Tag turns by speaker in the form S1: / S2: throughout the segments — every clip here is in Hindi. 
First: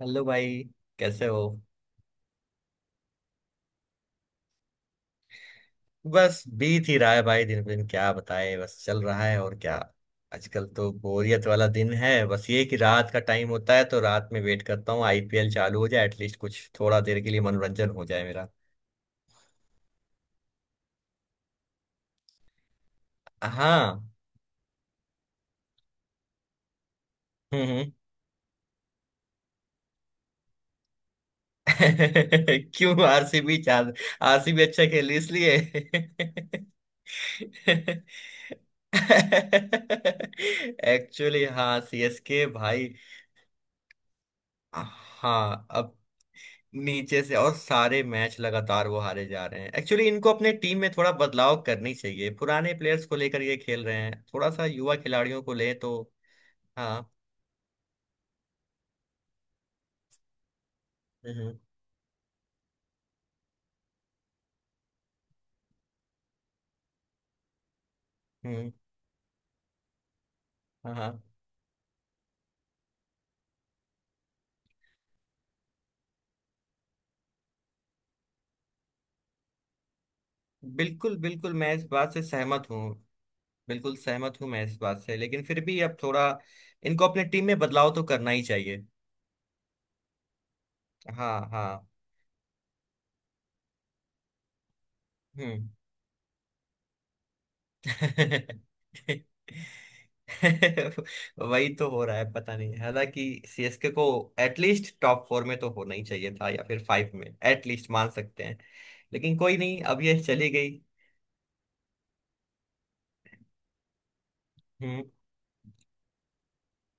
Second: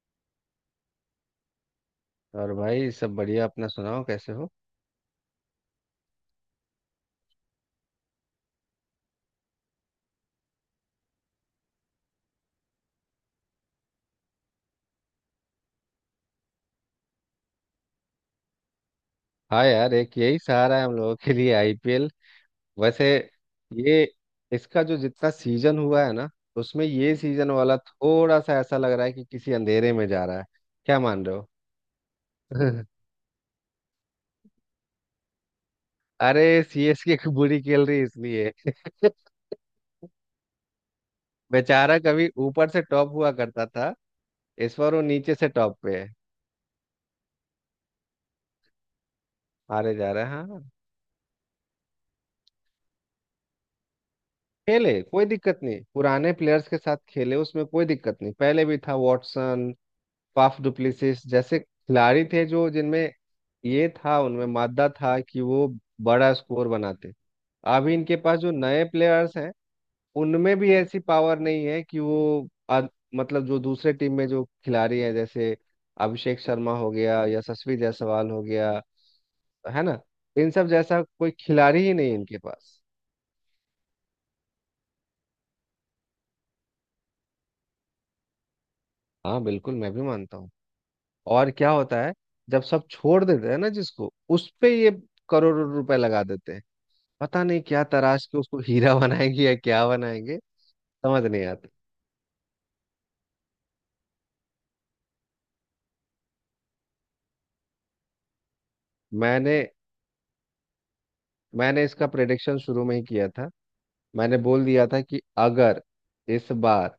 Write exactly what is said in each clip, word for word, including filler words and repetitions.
S1: हेलो भाई, कैसे हो?
S2: और भाई सब बढ़िया। अपना सुनाओ कैसे हो।
S1: बस बीत ही रहा है भाई। दिन पे दिन क्या बताए, बस चल रहा है और क्या। आजकल तो बोरियत वाला दिन है, बस ये कि रात का टाइम होता है तो रात में वेट करता हूँ आईपीएल चालू हो जाए, एटलीस्ट कुछ थोड़ा देर के लिए मनोरंजन हो जाए मेरा।
S2: हाँ यार, एक यही सहारा है हम लोगों के लिए आईपीएल। वैसे ये
S1: हाँ।
S2: इसका जो जितना सीजन हुआ है ना, उसमें ये सीजन
S1: हम्म
S2: वाला
S1: हम्म।
S2: थोड़ा सा ऐसा लग रहा है कि किसी अंधेरे में जा रहा है। क्या मान रहे हो?
S1: क्यों? आरसीबी चाल आरसीबी अच्छा खेली इसलिए।
S2: अरे सीएसके की बुरी खेल रही है इसलिए।
S1: एक्चुअली हाँ,
S2: बेचारा कभी
S1: सीएसके
S2: ऊपर से
S1: भाई।
S2: टॉप हुआ करता था, इस बार वो नीचे से
S1: हाँ,
S2: टॉप पे
S1: अब
S2: है।
S1: नीचे से और सारे मैच लगातार वो हारे जा रहे हैं।
S2: हारे
S1: एक्चुअली
S2: जा
S1: इनको
S2: रहा है,
S1: अपने
S2: हाँ।
S1: टीम में थोड़ा बदलाव करनी चाहिए, पुराने प्लेयर्स को लेकर ये खेल रहे हैं, थोड़ा सा युवा
S2: खेले कोई
S1: खिलाड़ियों को
S2: दिक्कत
S1: ले
S2: नहीं,
S1: तो।
S2: पुराने प्लेयर्स के साथ
S1: हाँ।
S2: खेले उसमें कोई दिक्कत नहीं। पहले भी था वॉटसन, फाफ डुप्लेसिस जैसे
S1: हम्म
S2: खिलाड़ी थे, जो जिनमें ये था उनमें मादा था कि वो बड़ा स्कोर बनाते। अभी इनके पास जो
S1: हम्म,
S2: नए प्लेयर्स हैं उनमें भी
S1: हाँ
S2: ऐसी
S1: हाँ।
S2: पावर नहीं है कि वो अ- मतलब जो दूसरे टीम में जो खिलाड़ी हैं, जैसे अभिषेक शर्मा हो गया, यशस्वी जायसवाल हो गया, है ना, इन सब जैसा
S1: बिल्कुल
S2: कोई
S1: बिल्कुल, मैं
S2: खिलाड़ी
S1: इस
S2: ही नहीं
S1: बात
S2: है
S1: से
S2: इनके
S1: सहमत हूँ।
S2: पास।
S1: बिल्कुल सहमत हूँ मैं इस बात से, लेकिन फिर भी अब थोड़ा इनको अपने टीम में बदलाव तो करना ही चाहिए।
S2: हाँ बिल्कुल, मैं भी मानता हूँ।
S1: हाँ
S2: और क्या
S1: हाँ।
S2: होता है, जब सब छोड़ देते हैं ना जिसको उस पे ये करोड़ों
S1: हम्म।
S2: रुपए लगा देते हैं। पता नहीं क्या तराश के उसको हीरा बनाएंगे या क्या बनाएंगे, समझ नहीं आता।
S1: वही तो हो रहा है पता नहीं। हालांकि सीएसके को एटलीस्ट टॉप फोर में तो होना ही चाहिए था या फिर फाइव में एटलीस्ट मान सकते हैं। लेकिन
S2: मैंने
S1: कोई नहीं, अब ये चली गई।
S2: मैंने इसका प्रेडिक्शन शुरू में ही किया था। मैंने बोल दिया था
S1: हम्म
S2: कि अगर इस बार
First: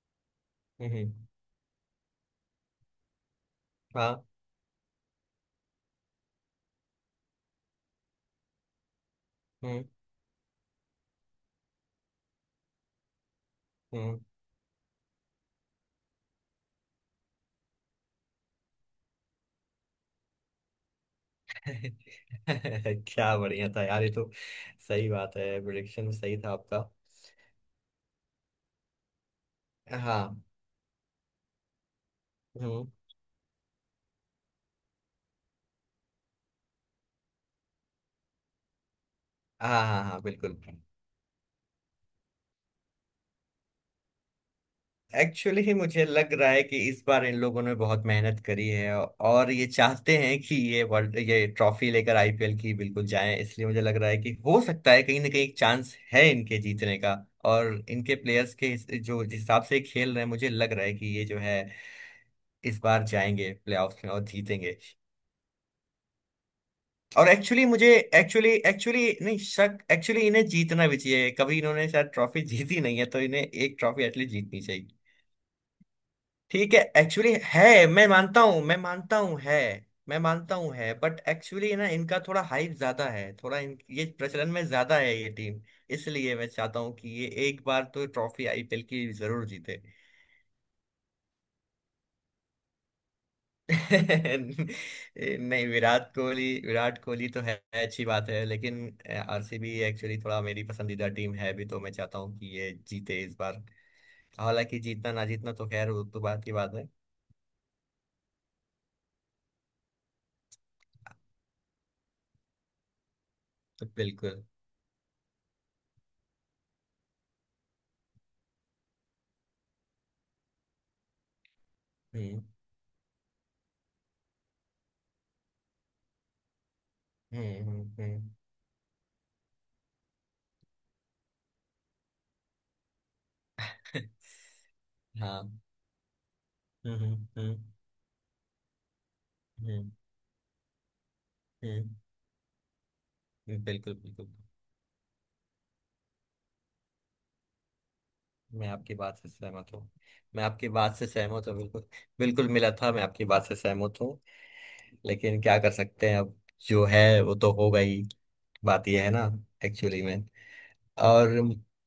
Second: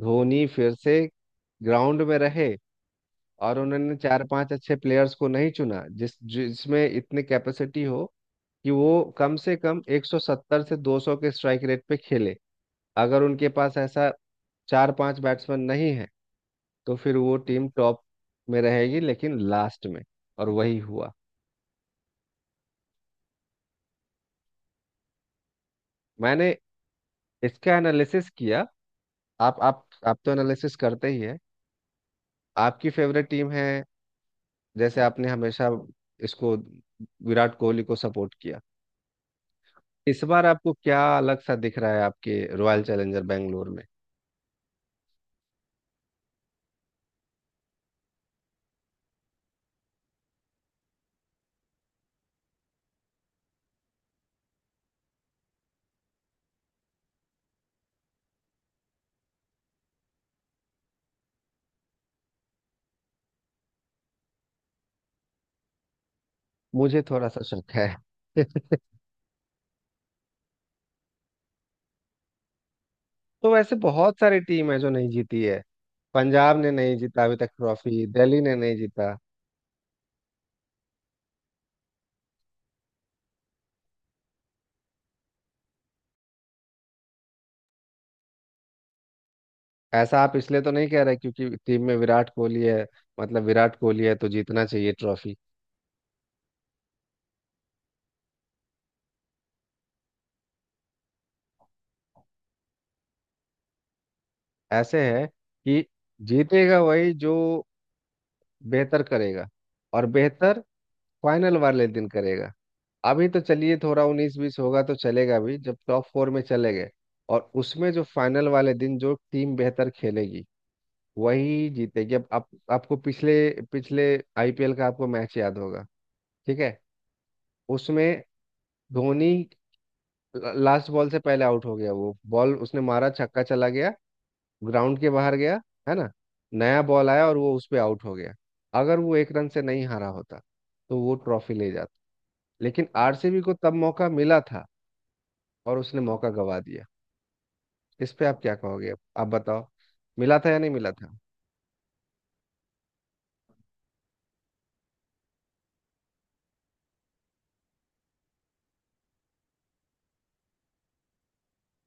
S2: धोनी फिर से
S1: हम्म।
S2: ग्राउंड में रहे और उन्होंने चार
S1: हाँ।
S2: पांच अच्छे प्लेयर्स को नहीं चुना जिस जिसमें इतनी कैपेसिटी हो कि वो कम से कम
S1: हम्म
S2: एक सौ सत्तर से दो सौ के स्ट्राइक रेट पे खेले, अगर उनके पास ऐसा
S1: हम्म।
S2: चार पांच बैट्समैन नहीं है, तो फिर वो टीम टॉप में रहेगी लेकिन लास्ट में। और वही हुआ।
S1: क्या बढ़िया था यार ये तो। सही बात है, प्रिडिक्शन सही
S2: मैंने
S1: था आपका।
S2: इसका एनालिसिस किया। आप आप आप तो
S1: हाँ।
S2: एनालिसिस करते ही है,
S1: हम्म।
S2: आपकी फेवरेट टीम है। जैसे आपने हमेशा इसको विराट कोहली को सपोर्ट किया,
S1: हाँ हाँ हाँ,
S2: इस बार
S1: बिल्कुल।
S2: आपको क्या अलग सा दिख रहा है आपके रॉयल चैलेंजर बेंगलोर में?
S1: एक्चुअली ही मुझे लग रहा है कि इस बार इन लोगों ने बहुत मेहनत करी है। और ये चाहते हैं कि ये वर्ल्ड ये ट्रॉफी लेकर आईपीएल की बिल्कुल जाएं, इसलिए मुझे लग रहा है कि हो सकता है कहीं ना कहीं चांस है इनके जीतने का। और इनके प्लेयर्स के हिस- जो जिस हिसाब से खेल रहे हैं मुझे लग रहा है कि ये जो है इस बार जाएंगे प्लेऑफ्स में और जीतेंगे।
S2: मुझे थोड़ा
S1: और
S2: सा
S1: एक्चुअली
S2: शक
S1: मुझे
S2: है।
S1: एक्चुअली एक्चुअली नहीं, शक। एक्चुअली इन्हें जीतना भी चाहिए, कभी इन्होंने शायद ट्रॉफी जीती नहीं है, तो इन्हें
S2: तो वैसे
S1: एक ट्रॉफी
S2: बहुत
S1: एटलीस्ट
S2: सारी
S1: जीतनी।
S2: टीम है जो नहीं जीती है। पंजाब ने
S1: ठीक है,
S2: नहीं जीता
S1: एक्चुअली
S2: अभी तक
S1: है।
S2: ट्रॉफी,
S1: मैं
S2: दिल्ली
S1: मानता
S2: ने
S1: हूँ
S2: नहीं
S1: मैं
S2: जीता।
S1: मानता हूँ है। मैं मानता हूँ है, बट एक्चुअली ना इनका थोड़ा हाइप ज्यादा है, थोड़ा इन, ये प्रचलन में ज्यादा है ये टीम। इसलिए मैं चाहता हूँ कि ये एक बार तो ट्रॉफी आईपीएल की जरूर जीते।
S2: ऐसा आप इसलिए तो नहीं कह रहे क्योंकि टीम में विराट कोहली है? मतलब विराट कोहली है तो जीतना चाहिए ट्रॉफी?
S1: नहीं, विराट कोहली, विराट कोहली तो है, अच्छी बात है। लेकिन आरसीबी एक्चुअली थोड़ा मेरी पसंदीदा टीम है भी, तो मैं चाहता हूँ कि ये जीते इस बार। हालांकि
S2: ऐसे
S1: जीतना ना
S2: है
S1: जीतना तो
S2: कि
S1: खैर, वो तो बात की बात
S2: जीतेगा
S1: है।
S2: वही जो बेहतर करेगा और बेहतर फाइनल वाले दिन करेगा। अभी तो चलिए, थोड़ा उन्नीस
S1: बिल्कुल।
S2: बीस होगा तो चलेगा भी, जब टॉप फोर में चले गए। और उसमें जो फाइनल वाले दिन जो टीम बेहतर खेलेगी वही जीतेगी। अब
S1: हम्म
S2: आप, आपको पिछले पिछले आईपीएल का आपको मैच याद होगा, ठीक है।
S1: हम्म हम्म
S2: उसमें
S1: हम्म।
S2: धोनी लास्ट बॉल से पहले आउट हो गया, वो बॉल उसने मारा, छक्का चला गया, ग्राउंड के बाहर
S1: हाँ।
S2: गया, है ना। नया
S1: हम्म
S2: बॉल
S1: हम्म
S2: आया और वो
S1: हम्म
S2: उस पे आउट हो गया। अगर वो एक रन से नहीं
S1: हम्म,
S2: हारा होता तो वो ट्रॉफी ले जाता। लेकिन आरसीबी को
S1: हम्म,
S2: तब
S1: बिल्कुल
S2: मौका
S1: बिल्कुल।
S2: मिला था और उसने मौका गवा दिया। इस पे आप क्या
S1: मैं
S2: कहोगे?
S1: आपकी बात
S2: आप
S1: से
S2: बताओ,
S1: सहमत हूँ।
S2: मिला
S1: मैं
S2: था या
S1: आपकी
S2: नहीं मिला
S1: बात से
S2: था?
S1: सहमत हूँ, बिल्कुल। बिल्कुल मिला था, मैं आपकी बात से सहमत हूँ। लेकिन क्या कर सकते हैं अब? जो है वो तो हो गई। बात यह है ना, एक्चुअली में। और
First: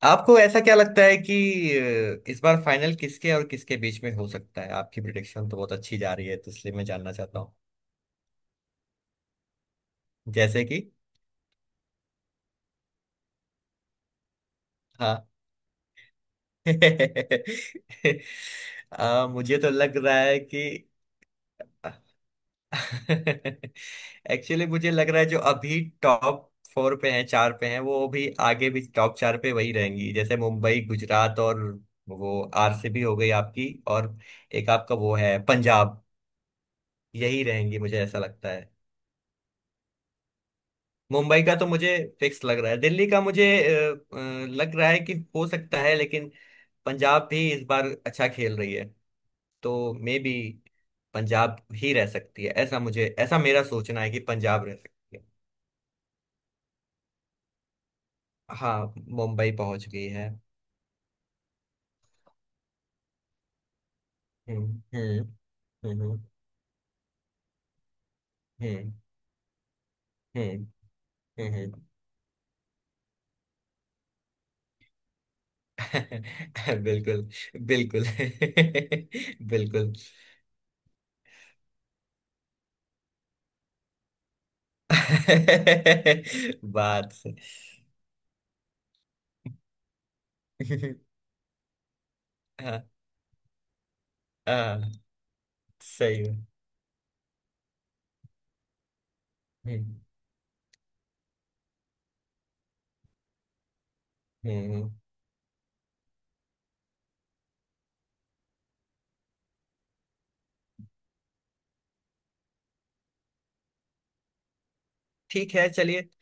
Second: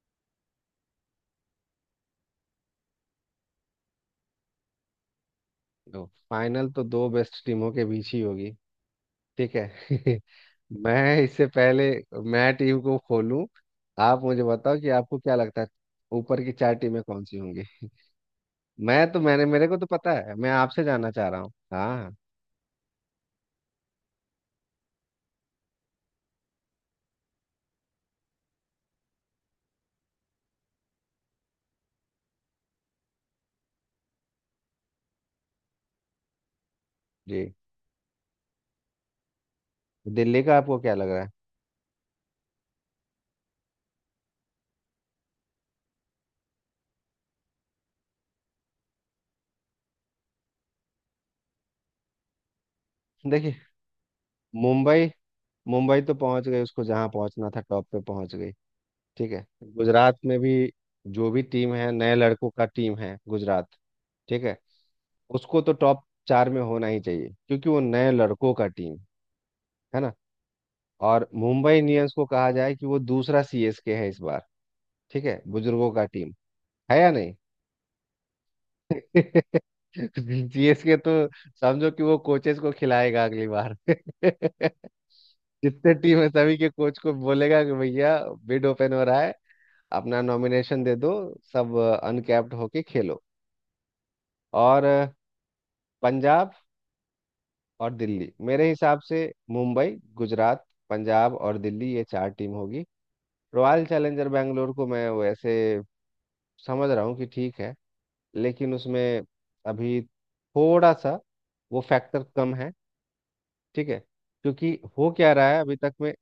S1: आपको ऐसा क्या लगता है कि अ, इस बार फाइनल किसके और किसके बीच में हो सकता है? आपकी प्रिडिक्शन तो बहुत अच्छी
S2: दो
S1: जा रही है, तो
S2: फाइनल
S1: इसलिए
S2: तो
S1: मैं
S2: दो
S1: जानना चाहता
S2: बेस्ट
S1: हूँ।
S2: टीमों के बीच ही होगी, ठीक है।
S1: जैसे कि।
S2: मैं इससे पहले मैं टीम को खोलूं, आप मुझे बताओ कि आपको
S1: हाँ।
S2: क्या लगता है ऊपर की चार टीमें कौन सी होंगी। मैं तो,
S1: आ,
S2: मैंने,
S1: मुझे
S2: मेरे
S1: तो
S2: को तो
S1: लग
S2: पता
S1: रहा
S2: है,
S1: है
S2: मैं
S1: कि।
S2: आपसे जानना चाह रहा हूँ, हाँ।
S1: एक्चुअली मुझे लग रहा है जो अभी टॉप फोर पे हैं, चार पे हैं, वो भी आगे भी टॉप चार पे वही रहेंगी। जैसे मुंबई, गुजरात और वो आरसीबी हो गई आपकी, और एक आपका वो है पंजाब। यही
S2: जी,
S1: रहेंगी मुझे ऐसा लगता है।
S2: दिल्ली का आपको क्या लग रहा है?
S1: मुंबई का तो मुझे फिक्स लग रहा है। दिल्ली का मुझे अ, अ, लग रहा है कि हो सकता है, लेकिन पंजाब भी इस बार अच्छा खेल रही है। तो मे बी पंजाब ही रह सकती है, ऐसा मुझे ऐसा
S2: देखिए,
S1: मेरा सोचना है कि पंजाब रह
S2: मुंबई
S1: सकती है।
S2: मुंबई तो पहुंच गई, उसको जहाँ पहुंचना था टॉप पे पहुंच गई,
S1: हाँ,
S2: ठीक है।
S1: मुंबई पहुंच गई
S2: गुजरात
S1: है।
S2: में भी जो भी टीम है नए लड़कों का टीम है गुजरात, ठीक है।
S1: हम्म हम्म
S2: उसको तो टॉप
S1: हम्म
S2: चार में होना ही चाहिए क्योंकि वो नए लड़कों का
S1: हम्म
S2: टीम है ना।
S1: हम्म
S2: और
S1: हम्म,
S2: मुंबई
S1: हम्म।
S2: इंडियंस को कहा जाए कि वो दूसरा सीएसके है इस बार। ठीक है, बुजुर्गों का टीम है या
S1: बिल्कुल
S2: नहीं?
S1: बिल्कुल। बिल्कुल।
S2: सीएसके तो समझो कि वो कोचेस को खिलाएगा अगली बार। जितने टीम है सभी के कोच को
S1: बात से-
S2: बोलेगा कि भैया बिड ओपन हो रहा है, अपना नॉमिनेशन दे दो, सब अनकैप्ड होके
S1: हाँ
S2: खेलो। और
S1: हाँ,
S2: अ,
S1: सही है।
S2: पंजाब और दिल्ली मेरे हिसाब से मुंबई,
S1: हम्म
S2: गुजरात, पंजाब और दिल्ली, ये चार टीम होगी। रॉयल चैलेंजर बैंगलोर को
S1: हम्म।
S2: मैं वैसे समझ रहा हूँ कि ठीक है, लेकिन उसमें अभी थोड़ा सा वो फैक्टर कम है, ठीक है। क्योंकि हो क्या रहा
S1: ठीक
S2: है
S1: है,
S2: अभी तक
S1: चलिए।
S2: में,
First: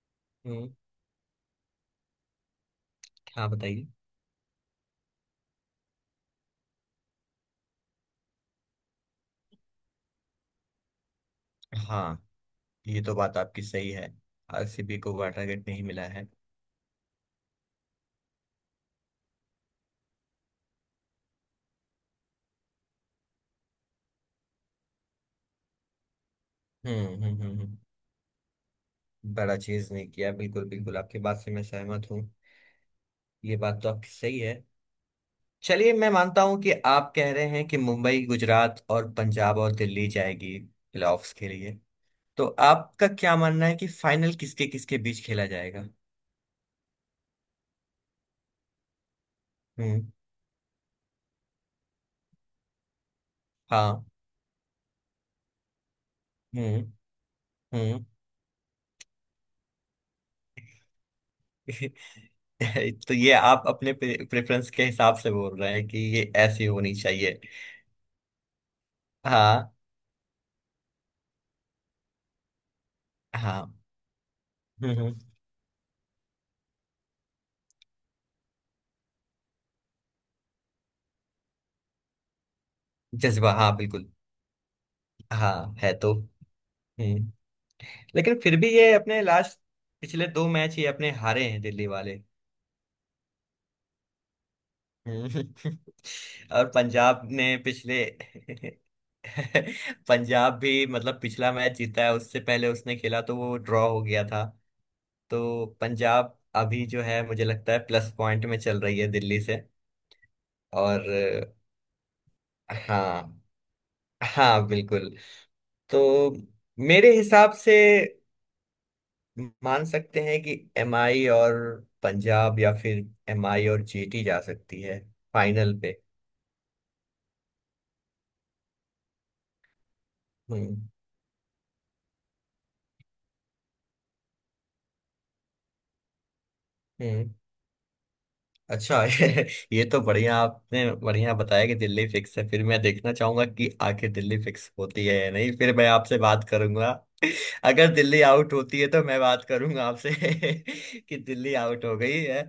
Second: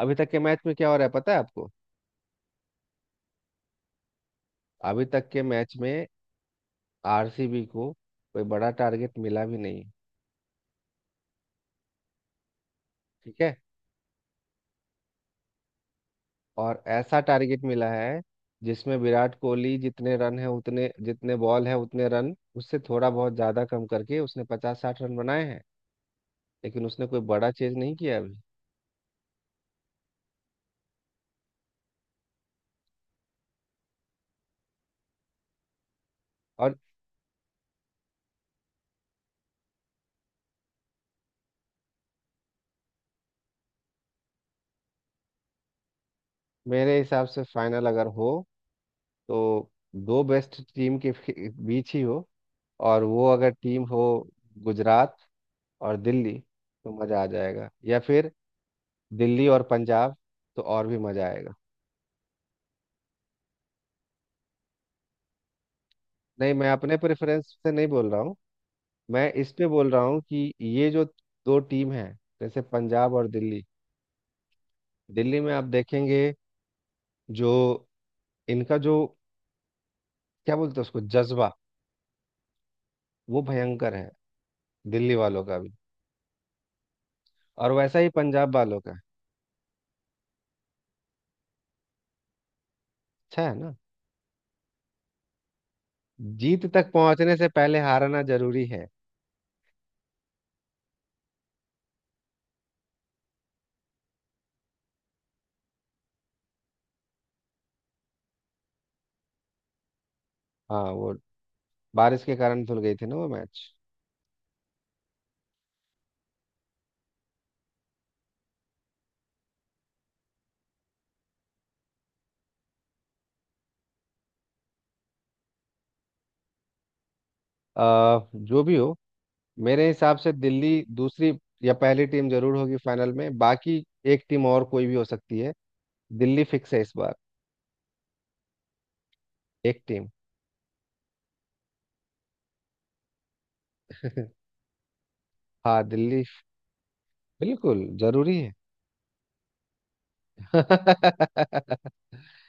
S2: अभी तक के मैच
S1: हम्म।
S2: में क्या हो रहा है पता है आपको?
S1: हाँ, बताइए।
S2: अभी तक के मैच में आरसीबी को कोई बड़ा टारगेट मिला भी नहीं,
S1: हाँ, ये तो बात
S2: ठीक है।
S1: आपकी सही है। आरसीबी को वाटर गेट नहीं मिला है।
S2: और ऐसा टारगेट मिला है जिसमें विराट कोहली जितने रन है उतने जितने बॉल है उतने रन उससे थोड़ा बहुत ज्यादा कम करके उसने पचास साठ रन बनाए हैं, लेकिन
S1: हम्म
S2: उसने कोई
S1: हम्म
S2: बड़ा
S1: हम्म
S2: चेज
S1: हम्म।
S2: नहीं किया अभी।
S1: बड़ा चीज नहीं किया, बिल्कुल बिल्कुल आपकी बात से मैं सहमत हूँ। ये बात तो आपकी सही है। चलिए, मैं मानता हूं कि
S2: और
S1: आप कह रहे हैं कि मुंबई, गुजरात और पंजाब और दिल्ली जाएगी प्लेऑफ्स के लिए। तो आपका क्या मानना है कि फाइनल किसके किसके बीच खेला जाएगा?
S2: मेरे हिसाब से फाइनल अगर हो तो
S1: हम्म।
S2: दो बेस्ट टीम के फि- बीच ही हो, और वो अगर टीम हो
S1: हाँ।
S2: गुजरात और दिल्ली तो
S1: हम्म
S2: मज़ा आ जाएगा, या
S1: हम्म।
S2: फिर दिल्ली और पंजाब तो और भी मज़ा आएगा।
S1: तो ये आप अपने प्रेफरेंस के हिसाब से बोल रहे हैं कि ये
S2: नहीं,
S1: ऐसी
S2: मैं
S1: होनी
S2: अपने
S1: चाहिए?
S2: प्रेफरेंस से नहीं बोल रहा हूँ। मैं इस पे
S1: हाँ
S2: बोल रहा हूँ कि ये जो दो टीम है जैसे पंजाब और दिल्ली।
S1: हाँ। हम्म हम्म,
S2: दिल्ली में आप देखेंगे जो इनका जो क्या बोलते हैं उसको, जज्बा, वो
S1: जज्बा हाँ
S2: भयंकर है
S1: बिल्कुल।
S2: दिल्ली वालों का भी,
S1: हाँ है तो। हम्म।
S2: और वैसा ही
S1: लेकिन
S2: पंजाब
S1: फिर भी
S2: वालों का
S1: ये
S2: है।
S1: अपने लास्ट पिछले दो मैच ये अपने हारे हैं, दिल्ली वाले।
S2: अच्छा है ना,
S1: हम्म।
S2: जीत
S1: और
S2: तक
S1: पंजाब
S2: पहुंचने से
S1: ने
S2: पहले
S1: पिछले।
S2: हारना जरूरी है।
S1: पंजाब भी मतलब पिछला मैच जीता है, उससे पहले उसने खेला तो वो ड्रॉ हो गया था। तो पंजाब अभी जो है मुझे लगता है प्लस पॉइंट में चल रही है दिल्ली से।
S2: हाँ,
S1: और।
S2: वो बारिश के कारण
S1: अ,
S2: धुल गई थी ना वो
S1: हाँ।
S2: मैच।
S1: हाँ, बिल्कुल। तो मेरे हिसाब से मान सकते हैं कि एमआई और पंजाब या फिर एमआई और जीटी जा सकती है फाइनल पे।
S2: आ, जो भी हो, मेरे हिसाब से
S1: हम्म
S2: दिल्ली दूसरी या पहली टीम जरूर होगी फाइनल में। बाकी एक टीम और कोई भी हो सकती है। दिल्ली फिक्स है इस बार।
S1: हम्म। अच्छा।
S2: एक
S1: ये तो
S2: टीम।
S1: बढ़िया, आपने बढ़िया बताया कि दिल्ली फिक्स है। फिर मैं देखना चाहूंगा कि आखिर दिल्ली फिक्स होती है या नहीं, फिर
S2: हाँ
S1: मैं आपसे
S2: दिल्ली
S1: बात करूंगा।
S2: बिल्कुल
S1: अगर दिल्ली
S2: जरूरी है।
S1: आउट होती है तो मैं बात करूंगा आपसे कि दिल्ली आउट हो गई है।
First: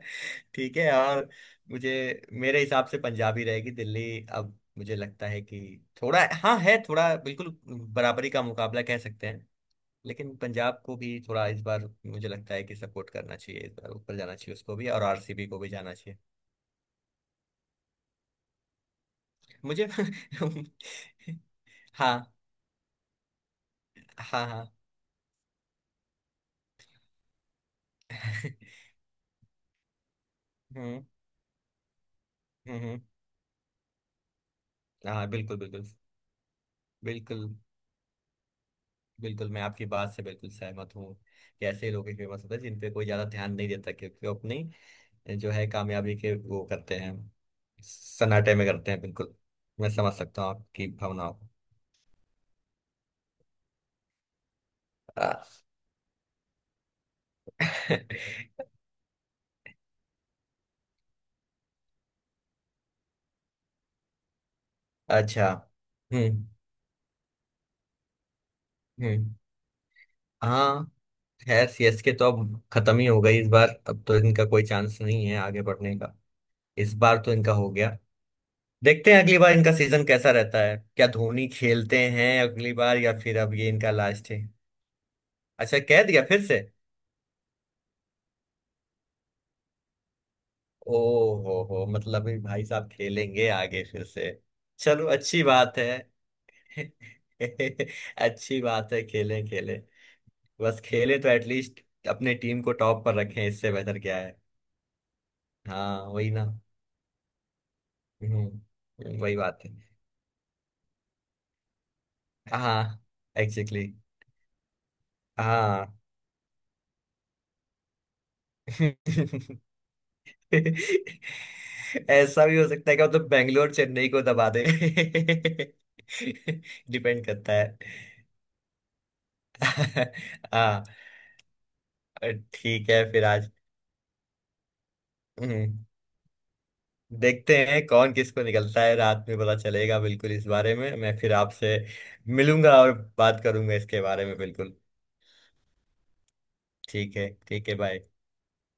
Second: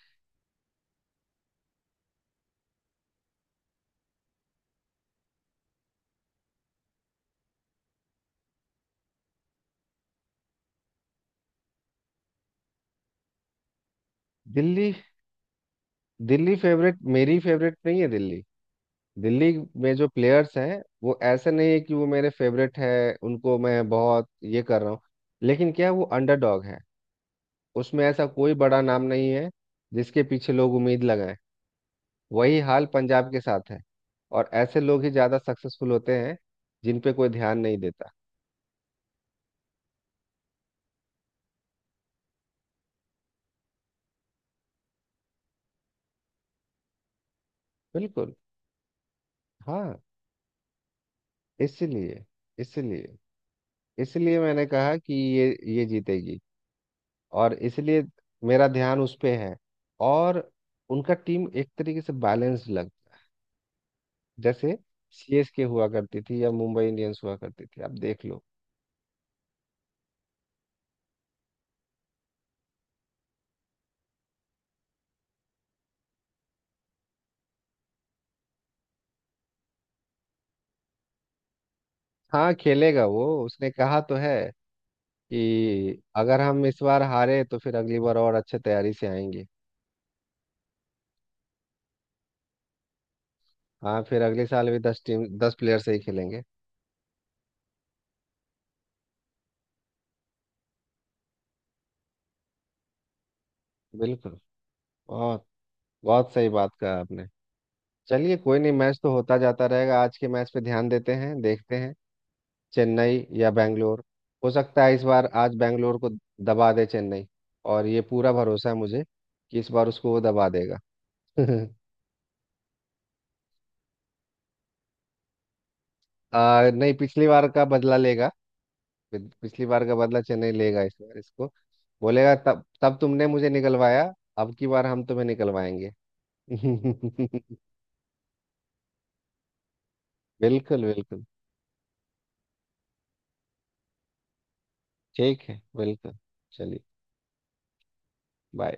S1: ठीक है। और मुझे मेरे हिसाब से पंजाब ही रहेगी, दिल्ली। अब मुझे लगता है कि थोड़ा हाँ है, थोड़ा बिल्कुल बराबरी का मुकाबला कह सकते हैं। लेकिन पंजाब को भी थोड़ा इस बार मुझे लगता है कि सपोर्ट करना चाहिए, इस बार ऊपर जाना चाहिए उसको भी,
S2: दिल्ली
S1: और आरसीबी को भी जाना चाहिए।
S2: दिल्ली फेवरेट, मेरी फेवरेट नहीं है दिल्ली। दिल्ली
S1: मुझे।
S2: में जो प्लेयर्स हैं वो ऐसे नहीं है कि वो मेरे
S1: हाँ
S2: फेवरेट है। उनको मैं बहुत
S1: हाँ
S2: ये
S1: हाँ।
S2: कर रहा हूँ, लेकिन क्या है, वो अंडरडॉग है। उसमें ऐसा कोई बड़ा नाम नहीं है जिसके पीछे लोग उम्मीद
S1: हम्म
S2: लगाएं। वही
S1: हम्म
S2: हाल
S1: हम्म।
S2: पंजाब के साथ है। और ऐसे लोग ही
S1: हाँ
S2: ज्यादा
S1: बिल्कुल बिल्कुल।
S2: सक्सेसफुल होते हैं जिन पे कोई
S1: बिल्कुल
S2: ध्यान नहीं देता।
S1: बिल्कुल मैं आपकी बात से बिल्कुल सहमत हूँ कि ऐसे लोग ही फेमस होते हैं जिन पे कोई ज्यादा ध्यान नहीं देता, क्योंकि वो अपनी जो है कामयाबी के वो करते हैं,
S2: बिल्कुल,
S1: सन्नाटे में करते हैं, बिल्कुल। मैं
S2: हाँ।
S1: समझ सकता हूँ आपकी भावनाओं को।
S2: इसीलिए इसीलिए इसलिए मैंने कहा कि
S1: आ,
S2: ये ये जीतेगी और इसलिए मेरा ध्यान उस पे है। और उनका टीम एक तरीके से बैलेंस्ड लगता है, जैसे
S1: अच्छा।
S2: सीएसके हुआ करती थी
S1: हम्म
S2: या मुंबई इंडियंस हुआ करती थी, आप देख लो।
S1: हम्म। हाँ, है। सीएसके तो अब खत्म ही हो गई इस बार, अब तो इनका कोई चांस नहीं है आगे बढ़ने का। इस बार तो इनका हो गया, देखते हैं अगली बार इनका सीजन कैसा रहता है, क्या धोनी खेलते हैं
S2: हाँ
S1: अगली बार
S2: खेलेगा
S1: या
S2: वो,
S1: फिर अब
S2: उसने
S1: ये इनका
S2: कहा तो है
S1: लास्ट है। अच्छा,
S2: कि
S1: कह दिया
S2: अगर
S1: फिर से।
S2: हम इस बार हारे तो फिर अगली बार और अच्छे तैयारी से आएंगे।
S1: ओ हो हो मतलब ये भाई साहब खेलेंगे आगे
S2: हाँ
S1: फिर
S2: फिर
S1: से।
S2: अगले साल भी दस
S1: चलो,
S2: टीम
S1: अच्छी
S2: दस
S1: बात
S2: प्लेयर
S1: है।
S2: से ही खेलेंगे।
S1: अच्छी बात है, खेलें खेलें। बस खेलें तो एटलीस्ट अपने टीम को टॉप पर रखें, इससे बेहतर क्या है।
S2: बिल्कुल, बहुत
S1: हाँ वही
S2: बहुत
S1: ना।
S2: सही बात कहा आपने। चलिए कोई नहीं, मैच तो
S1: हम्म, वही
S2: होता
S1: बात
S2: जाता
S1: है।
S2: रहेगा, आज के मैच पे ध्यान देते हैं, देखते हैं।
S1: हाँ।
S2: चेन्नई या
S1: एग्जैक्टली।
S2: बैंगलोर, हो सकता है इस बार आज
S1: हाँ।
S2: बैंगलोर को दबा दे चेन्नई, और ये पूरा भरोसा है मुझे कि इस बार उसको वो दबा देगा।
S1: ऐसा भी हो सकता है कि मतलब बैंगलोर चेन्नई को दबा दे।
S2: आ, नहीं,
S1: डिपेंड
S2: पिछली बार
S1: करता
S2: का
S1: है।
S2: बदला लेगा। पिछ- पिछली बार का बदला चेन्नई लेगा,
S1: हाँ।
S2: इस बार इसको बोलेगा तब
S1: ठीक
S2: तब
S1: है, फिर
S2: तुमने मुझे
S1: आज।
S2: निकलवाया, अब की बार हम तुम्हें
S1: हम्म,
S2: निकलवाएंगे।
S1: देखते हैं कौन किसको निकलता है, रात में पता चलेगा। बिल्कुल, इस बारे
S2: बिल्कुल
S1: में मैं
S2: बिल्कुल,
S1: फिर आपसे मिलूंगा और बात करूंगा इसके बारे में, बिल्कुल।
S2: ठीक है बिल्कुल। चलिए,
S1: ठीक है, ठीक है, बाय।
S2: बाय।